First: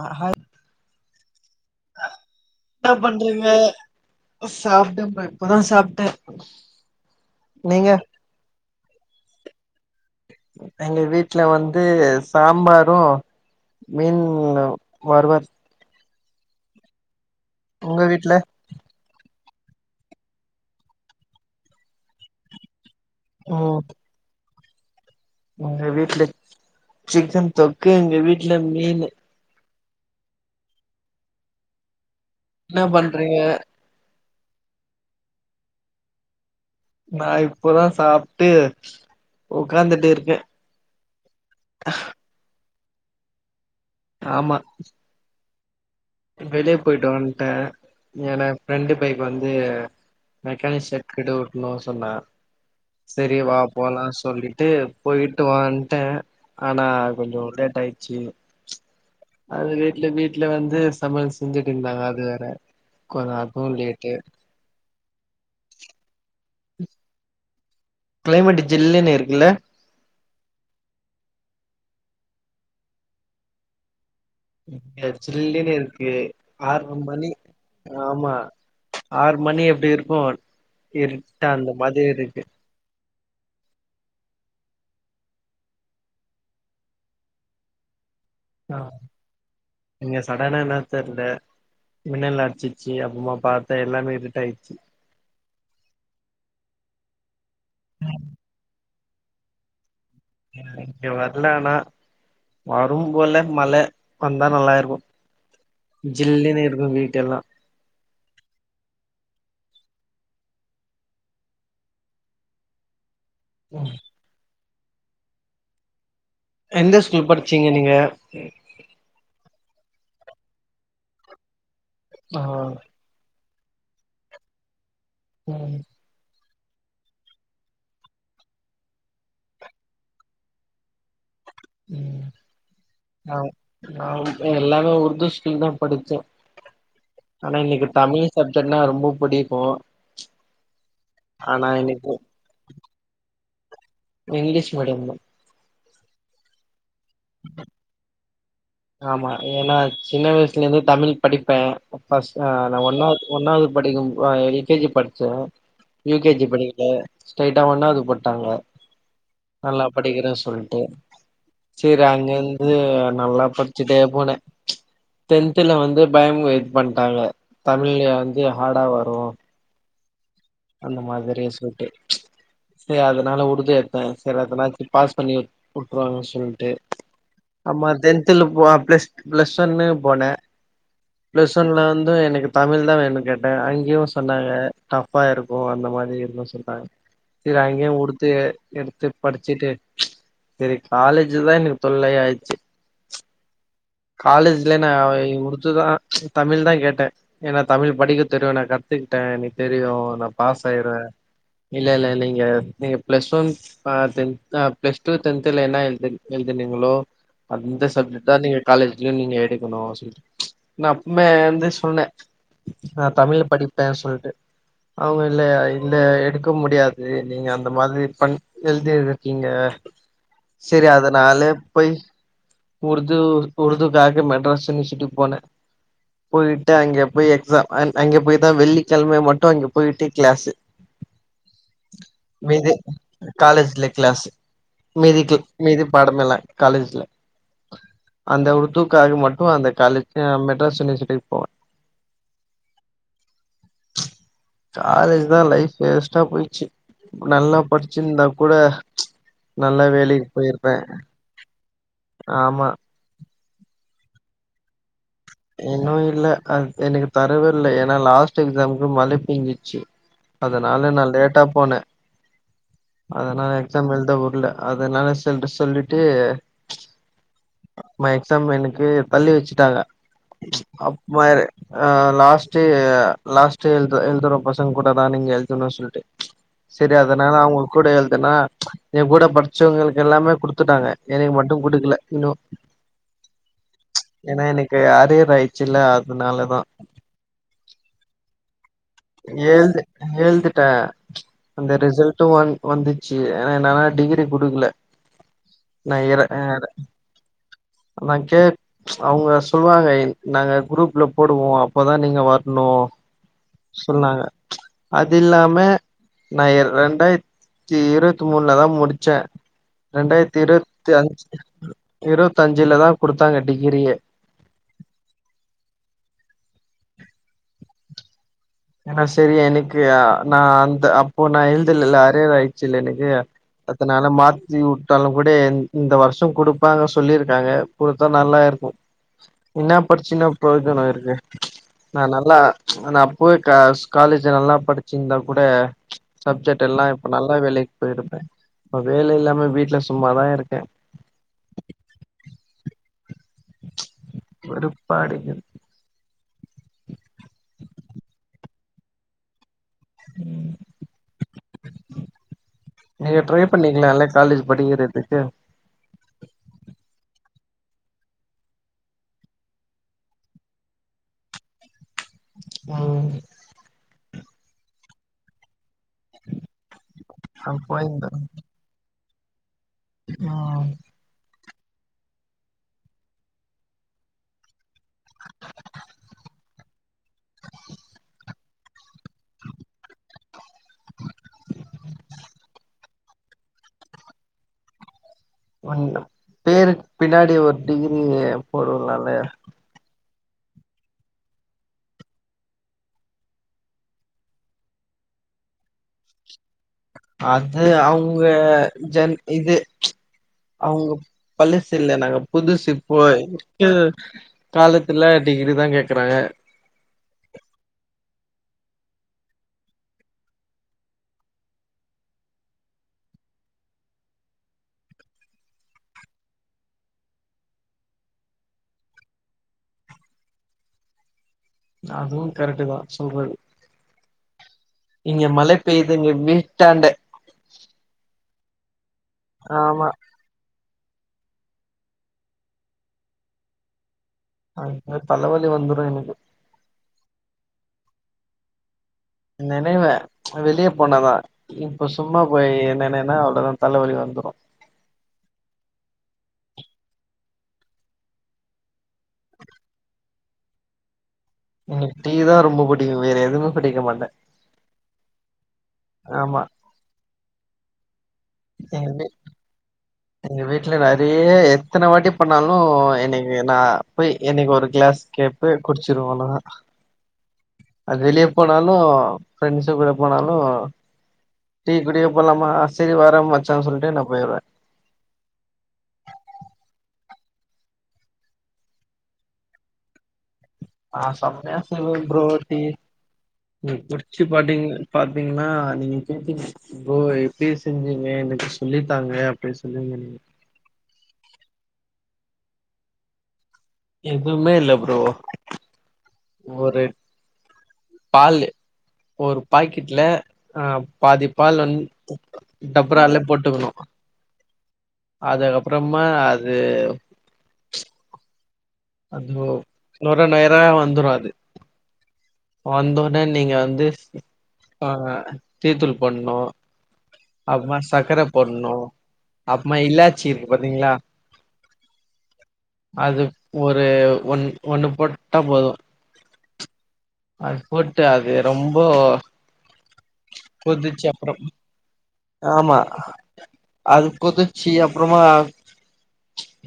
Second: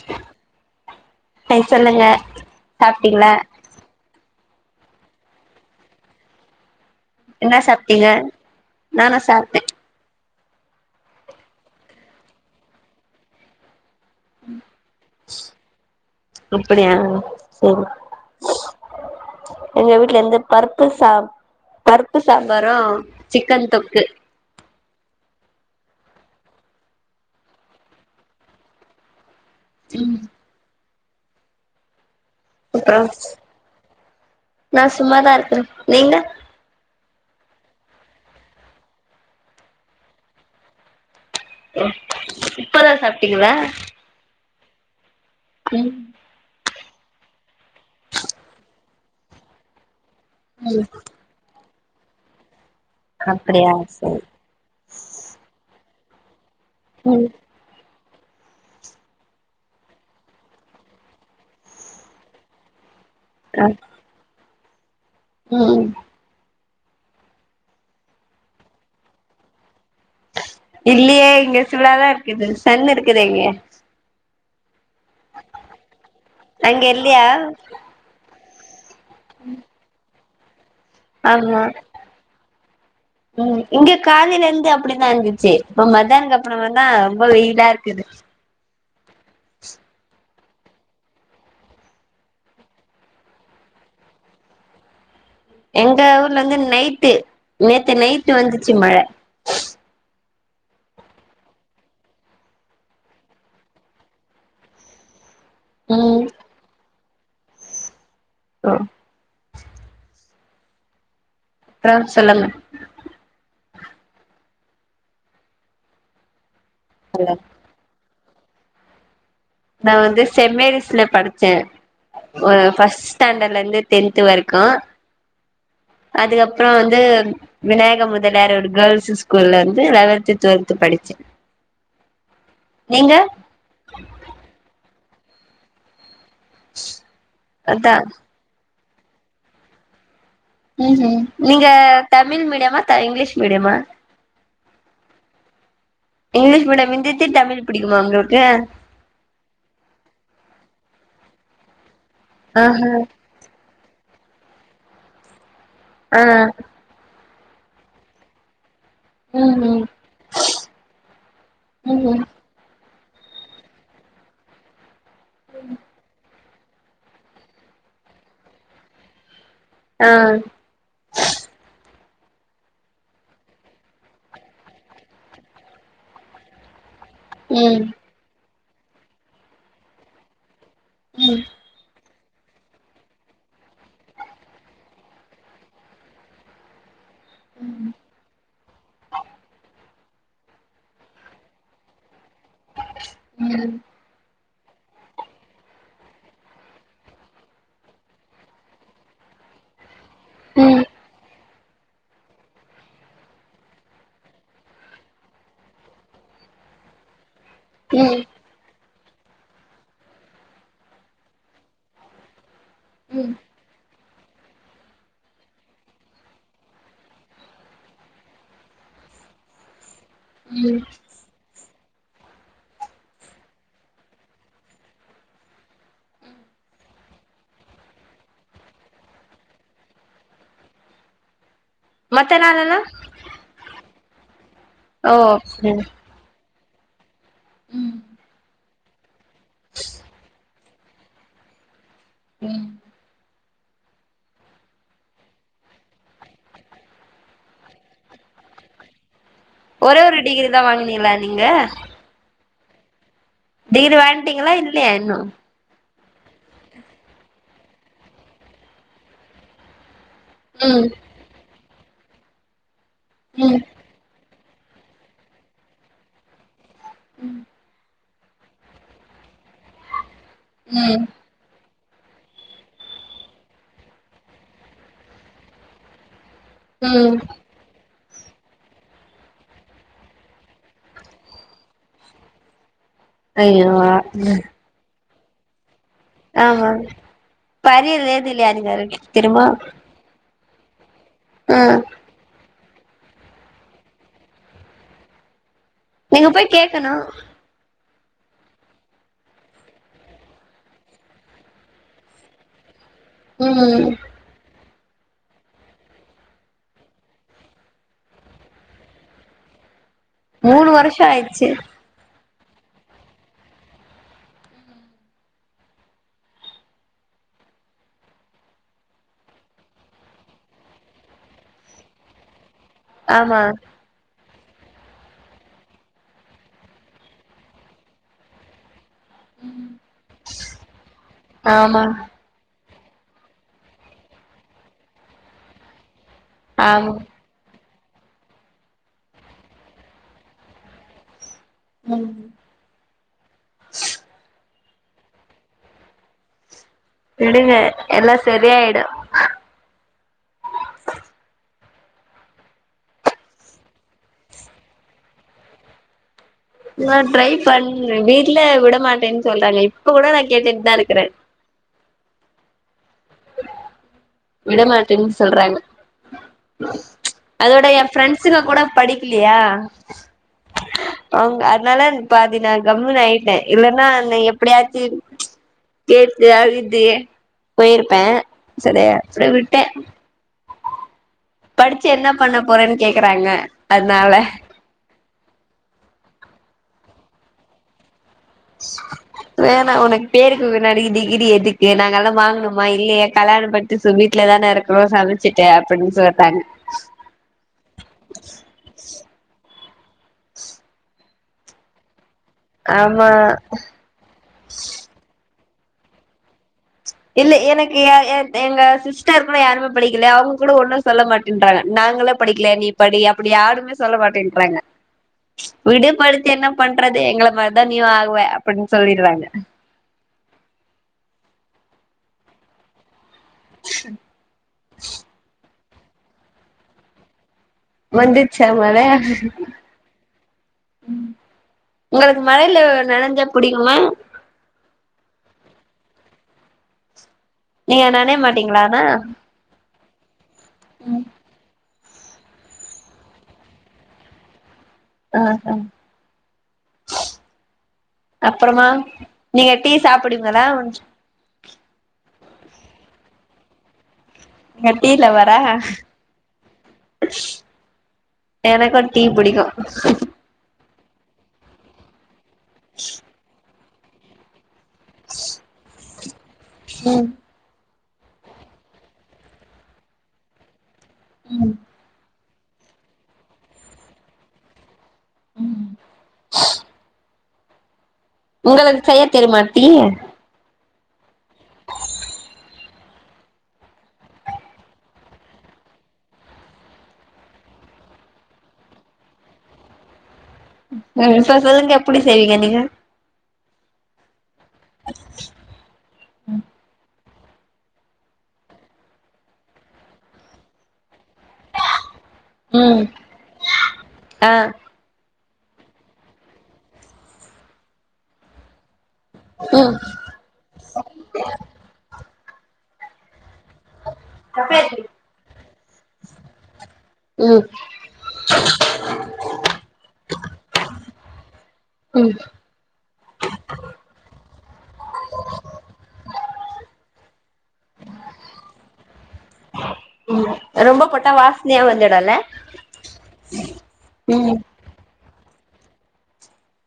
ஆஹ ஹாய் சொல்லுங்க டா சாப்ட்டீங்களா பண்றீங்க சாப்டம்பா இப்பதா சாப்ட்ட என்ன சாப்ட்டீங்க நானா சாப்ட்ட எங்க வீட்ல வந்து சாம்பாரு மீன் வருவல் அப்டியா சரி எங்க வீட்ல இருந்து பருப்பு சா பருப்பு சாம்பாரும் சிக்கன் தொக்கு உங்க வீட்ல சிக்கன் தொக்கு எங்க வீட்ல மீனு ம் என்ன பண்றீங்க நான் சும்மாதா இருக்குறே நீங்க நா இப்பதா சாப்ட்டு உ்க்காந்துட்டு இருக்கே ஒ இப்ப தா சாப்பிட்டீங்களா ஆமா வெளிய போயிட்டு வந்துட்டேன் என ஃப்ரெண்டு பைக்கு வந்து ம் மெக்கானிக் ஷெட்கிட்ட விடனும் சொன்னா செரி வா அப்படியா போலா சரி சொல்லிட்டு போயிட்டு வான் த ஆனா ம் கொஞ்சே டேட் ஆயி அது லேட்ல வீட்ல வந்து சமைல் செஞ்சுட்டு இர்ந்தாங்க அது வேற கொஞ்சோ அ அப்போவு லேட்டு ம் க்ளைமேட்டு ஜில்லுனு இருக்குல்ல இல்லியே இங்க சூடா தா இருக்குது சன் இருக்குதே இங்க இங்க ஜில்லுனு இருக்கு அங்க ஆறு இல்லையா மணி ஆமா ஆற் மணி எப்டி இருக்கு இருட்டா அந்த மாதுரி இருக்கு உம் இங்க காலையில இருந்து அப்டிதா இருந்துச்சு இப்ப மத்தியான அப்பறமா தா ரொம்ப வெயிலா இருக்குது ஆஹ் இங்கச் சடனா என்னன்னு தெரில மின்னல் அடிச்சிச்சு அப்புறமா பாத்தா எல்லாமே இருட் ஆயிடுச்சு எங்க ஊர்ல வந்து நைட்டு நேத்து நைட்டு வந்துச்சு மழ ம் இங்க வரல ஆனா வரு போல மழ வந்தா நல்லாயிருக்கு ம் ஜில்லுன்னு இருக்கும் வீட் டெல்லா ஒ அப்றோ சொல்லுங்க. ம் எந்த ஸ்கூல் படிச்சீங்க நீங்க? செரி நா வந்து சென் மேரிஸ்ல படிச்சே ஆ ஒ ஃபஸ்டேண்டட் லந்து டென்த் வரைக்கு உம் அதுக்கப்புறொ வந்து விநாயக முதலியார் ஒரு கேள்ஸ்ஸு ஸ்கூல்ல வந்து லெவந்து டுவெல்த்து படிச்சே உம் நீங்க ஆ நா ஏ எல்லாமே உருது ஸ்கூல் தா படிச்சே ஆனா இன்னைக்கு அதா தமிழ் சப்ஜெக்ட் ன்னா ரொம்ப பிடிக்கு ம் ஹ்ம். நீங்க தமிழ் மீடியமா த இங்கிலீஷ் மீடியமா இங்கிலிஷ் மீடியம்தா இங்கிலீஷ் மீடியம் இன் [unintelligible] தமிழ் பிடிக்கும்மா உங்களுக் ஏ ஆமா ஏனா சின்ன வயசுல இருந்து தமிழ் படிப்பே ஃபஸ் ஆ நா ஆஹா ஒன்னாவது ஒன்னாவது படிக்கும் ஆஹ் எல் கே ஜி படிச்சே யூ கே ஜி ஆ படிக்கல. ஸ்ட்ரைட்டா ஒன்னாவது போட்டாங்க. ம் ம் நல்லா படிக்கிறே சொல்ட்டு. ம் சேரி ம் அங்க இருந்து அ நல்லாப் படிச்சிட்டே போனே டென்த்துல வந்து பயமு பண்டாங்க. தமிழ் வந்து ஹார்டா வரும். ஆ அந்த மாதிரிய சொல்ட்டு சரி அதனால உருது எடுத்தே சரி அதனாச்சு பாஸ் பண்ணி உட்டுருவாங்க சொல்ட்டு ம் அம்மா டென்த் ல வா பிளஸ் பிளஸ் வன்னு போன ம் ம் பிளஸ் வன்ல வந் து எனக்கு தமிழ் தா வேணு கேட்ட அங்கியு சொன்னாங்க டஃப் ஃப்பா இருக்கு அந்த மாரி இருக்கு சொன்னாங்க சேர் அங்கியே உருதே எடுத்து படிச்சிட்டு சரி காலேஜு தா எனக்கு தொல்லையாயிட்ச்சு ம் காலேஜ்ல நா அ உருது தா தமிழ் தா கேட்டே ஏன்னா தமிழ் படிக்க தெரியு நா கத்துகிட்ட எனக்கு தெரியு நா பாஸ் ம் ஆயிருவ இல்லல இல் லைங்க நீங்க பிளஸ் வன் அ டென்த்தா பிளஸ் டூ டென்த்துல என்னா எழ்து எழுதுனீங்களோ அந்த ம் சப்ஜக்ட் தா நீங்க ட் தா நீங்க எடுக்கணு சொல்ட்டு நா அப்மே வந்து சொன்ன நா ம் தமிழ்ல படிப்பே சொல்ட்டு அவுங்க இல்ல இல்ல எடுக்க முடியாது நீங்க அந்த மாதிரி பண் எழுதி இருக்கீங்க ம் செரி அதனால போய் உர்தூ உருதுகாக மெட்ராஸ் யுனிவர்சிட்டி போன போயிட்டு அங்க போய் எக்ஸாம் அங் அங்க போய் தா வெள்ளிக்கெழமே மட்டு அங்க போய்ட்டு கிளாஸு மத்த மிது நாளெல்லா காலேஜ் லெ க்ளாஸு ஓ மீதிக்கு அப்டியா மீதி பாடமெல்லா காலேஜ்ல ம் அந்த ஒரு தூக்காக மட் டு அந்த காலேஜு மெ ட்ராஸ் யுனிவர்சிட்டி போவ ம் காலேஜ் தா லைஃப் வேஸ்ட்டா போயிச்சு நல்லா படிச்சிந்தா கூட நல்ல ஒரே ஒரு வேலைக்கு டிகிரி தா போயிருப்பே வாங்குனீங்லா நீங்க ஆமா டிகிரி வாங்ட்டீங்லா இல்லையா இன்னு இன்னு இல்ல அத் எனக்கு தரவேல்ல ஏன்னா லாஸ்ட் எக்ஸாம்கு மழபேஞ்சிச்சு ம் அதனால நா லேட்டா போன அதனா ம் எக்ஸாம் எல்த வுடுல அதனால சொல்ட் சொல்லிட்டு ம் ம எக்ஸாம எனக்கு தள்ளி வெச்சுட்டாங்க [unintelligible] ம் அ லாஸ்ட்டே லாஸ்ட்டே எழ்து எழ்துர பசங்க கூட தா நீங்க எழ்துன்னு சொல்ட்டு செரி ம் அதனால அவங்க கூட எல் என்னா எ கூட படிச்சவங்களுக்கு எல்லாமே குடுத்துட்டாங்க எனக்கு மட்டு குடுக்கல இன்னு அய்யோ ம் ஏன்னா எனக்கு அரியர் ஆயிடுச்சுல்ல அ ஆமாங் இப்ப அரியர் [unintelligible] கிடும்மா எழ்திட்ட அந்த ரிசல்ட்டு வந் வந்துச்சு ஏன்னா என்னால டிகிரி குடுக்கல நா இர நீங்க ஆ போய் கேக்கனு நா கே அவுங்க சொல்லுவாங்க இ நாங்க குரூப்ல போடுவோ அப்பதா நீங்க வர்ணு ம் ம் அதுயில்லாம நா இர் ரெண்டாயி த்தி இருவத் மூணுலதா முடிச்சே ரெண்டாயிரத்தி மூணு இருவத்தி வருஷோ அஞ்சு ஆயிடுச்சு இரு பத்தஞ்சுலதா குடுத்தாங்க டிகிரியே ஏனா செரி எனக்கு நா அந்த அப்போ நா எழுதிலல்ல அரியரா ச்சில்ல எனக்கு ஆமா அதனால மா விட்டாலு கூட இந்த வருஷ குடுப்பாங்க சொல்லிருக்காங்க குடுத்தா நல்லா இருக்கு என்ன படிச்சு என்னா பிரயோஜன இருக்கு ஆமா நா நல்லா ஆனா போய் கா காலேஜ நல்லா படிச்சிருந்தா கூட சப்ஜெக்ட் எல்லா ஆமா இப்ப நல்லா வேலைக் போயிருப்பே இப்ப வேலை இல்லாம வீட்ல சும்மாதா இருக்கே ம் வெறுப்பா அடிக்குது விடுங்க எல்லா செரியாயிடு ம் நீங்க ட்ரை பண்ணிக்கலால்ல காலேஜ் படிக்கறதுக்கு நா ட்ரை பண்ண வீட்ல விட மாட்டேன் சொல்றாங்க இப்ப கூட நா கேட்டுட்டுதா இருக்கற ம் விட மாட்டன் சொல்றாங்க நா அதோட எ ஃப்ரெண்ட்ஸுங்க கூட படி இல்லையா ஆ அதனால பாதி நா கம்முனு ஆயிட்டே இல்லன்னா எப்படியாச்சு கேட்டு அழுது போயிரு பே சரிய சரி விட்டே படிச்சு என்ன பண்ண போறேன்னு கேக்குறாங்க அதுனால ஒன்னு பேருக் பின்னாடி ஒரு டிகி ரிய பொருலால வேணா உனக்கு பேருக்கு பின்னாடி டிகிரி எதுக்கு நாங்கெல்லா வாங்கணுமா இல்லையே கல்யாணம் பன்னிட்டு சு வீட்லதான இருக்குறோம் சமச்சுட்டு அப்படின்னு சொல் கண் அது அவுங்க ஜன் இது அவுங்க பள்ளசுல்ல னாங்க புதுசு ஆமா போய் ம் காலத்துல டிகிரி தா கேக்குறாங்க இல்ல எனக்கு எ ஏ எங்க சிஸ்டர் கூட யாருமே படிக்கல அவுங்கக் கூடோ ஒண்ணு சொல்ல மாட்டின்றாங்க நாங்களே படிக்கல நீ படி அப்டி யாருமே சொல்ல மாட்டேன்றாங்க விடு படிச்சி என்ன பண்றது எங்கள மாரிதா நீயு ஆவ அப்டின்னு சொல்லிட்றாங்க அதுவு கரெட்டுதா புகள் இங்க மலே பெய்துங்க வீட்டாண்ட செம்மல ஆமா ம் உங்களுக்கு மழையில நளைஞ்சா புடிக்குமா அது தலவலி வந்துரு எனுக்கு நீங்க நனைய மாட்டீங்ளா ஆனா நெனைவே வெளியே போனாதா ம் இப்போ சும்மா போய் என்ன என்ன என்னா அவ்வளோதா தலவலி வந்துடு ஆஹ் அப்புறமா நீங்க டீ சாப்பிடுங்களா கொஞ் ங்க டீ தா ரொம்போ புடிக்கு வேற எதுவுமே குடிக்க மாட்டே நீங்க டீ லவ்வரா ஆமா எனக்கு எங்க டீ வீ பிடிக்கு எங்க வீட்டுல நெறைய எத்தன வாட்டி ப்பனாலு எனக்கு நா இப்ப எனக்கு ஒரு கிளாஸ் கேப்ப குடிச்சிருவே அவ்ளதா அது வெளிய போனாலு ஃபிரண்ட்ஸ்சு கூட போனாலு டீ குடிக்க போலாமா செரி வர மச்சான் சொல்லிட்டு நா போயிருவே உம் உங்களுக்கு செய்ய தெருமா டீ ஆ செம்மையா செலுவு புரோ டீ ம் குடிச்சு பாத்தீங் பாத்தீங்ன்னா நீங்க [inaudible] புரோ எப்டி செஞ்சீங்க எனக்கு சொல்லித்தாங்க அப்டி சொல்லுவிங்க நீங் ம் அ இப்ப சொல்லுங்க எப்புடி செய்வீங்க நீங்க ஏ துவுமே இல்ல புரோ ஒரு பாலு ஒரு பாக்கெட்ல ஆ பாதி பால் வந் ம் டபரால போட்டுக்கணு ஆ அதுக்கப்புறமா அது அது ம் நுர நேரா வந்துரு அது வந்தொடன் நீங்க வந்து ஆஹ் டீத்தூள் போடணு ம் அப்றோ சர்க்கர போடணு அப்றோ இலாச்சி இருக்கு பாத்தீங்களா ம் அது ஒரு ஒன் ஒண்ணு போட்டா போது அது போட்டு அது ரொம்போ ரொம்ப போட்டா அப்புறம் வாசனையா வந்துடுல்ல ஆமா அது ம் கொதிச்சி அப்புறமா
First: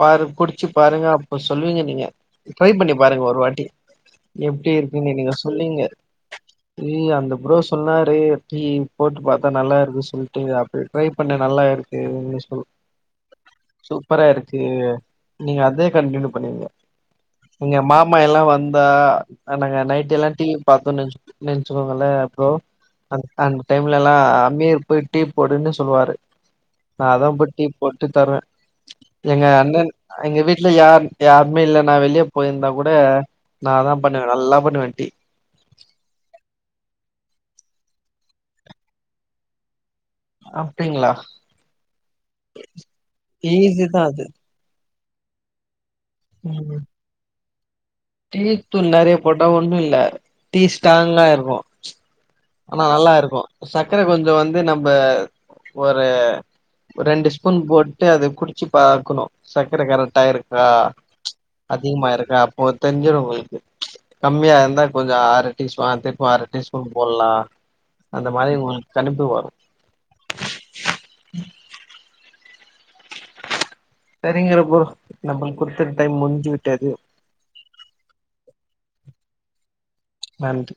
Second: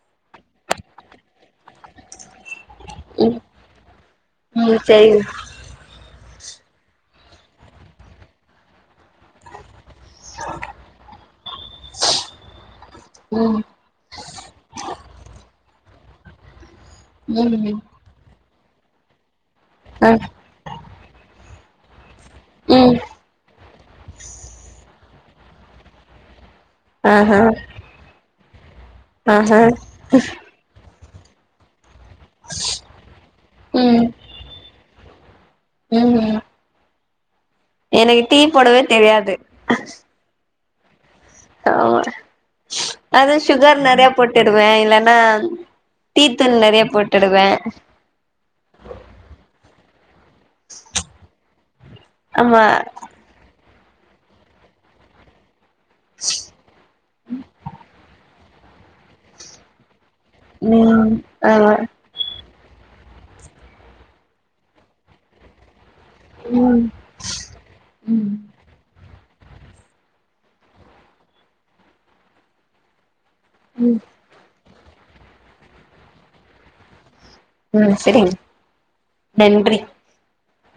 பாரு குடிச்சு பாருங்க அப்போ சொல்லுவீங்க நீங்க ட்ரை பண்ணி பாருங்க ம் ஒரு வாட்டி எப்டி ம் இருக்குன்னு சரிங்க நீங்க சொல்லுவீங்க நீங்க அந்த ப்ரோ சொன்னாரு டீ போட்டு பாத்தா நல்லா இரு டு அப்டி ட்ரை பண்ணே நல்லா இருக்கு சூ சூப்பரா இருக்கு நீங்க அதே கண்டினியூ பண்ணுங்க ம் எங்க ம் மாமா எல்லா வந் தா அ நாங்க அ நைட் எல்லா டிவி பாத்துனு வெச் இன்னு துங்கல ப்ரோ ம் அந் அந் டைம்லலா அமீர் போய் டீ போடுன்னு சொல்லுவாரு நா தா ஆஹா போய் டீ போட்டு தருவ எங்க ஆஹா அண்ணன் எங்க வீட்ல யார் யாருமே இல்லன் னா வெளிய போயிருந்தா கூட நா தா பண்ணுவே நல்லா பண்ணுவே டீ ம் ம் எனக்கு டீ போடவே தெரியாது அப்டிங்களா ஆமா அது ஷுகர் ஈஸி தா நெறையா அது போட்டுடுவே இல்லன் னா டீத்தூள் நறயா போட்டுடுவே அ டீத்தூள் நறையா போட்டா ஒண்ணுல்ல டீ ஸ்டாங்கா இருக்கு ஆமா அனா நல்லா இருக்கு சக்கர கொஞ்சோ வந்து நம்ப ஒரு ரெண்டு ஸ்பூன் போட்டு அது குடி ச்சு பாக்கணு சக்கர கரக் ட்டா இருக்கா ம் ஆமா அதிகமாயிருக்கா போ தெர்ஞ்சிரு உங்களுக்கு கம்மியா இர்ந்தா கொஞ்சோ ஆறு டீஸ் பாத்து பாறு டீ ம் ஸ்பூ ல்லா ம் அந்த மாரி உங்களுக் கனிப் ப்பு வரு ம் சரிங்கிற பொ நம்மள்க் குடுத்த டைம் முன்ஞ்சு விட்டது ம் செரிங்க நன்றி நன்றி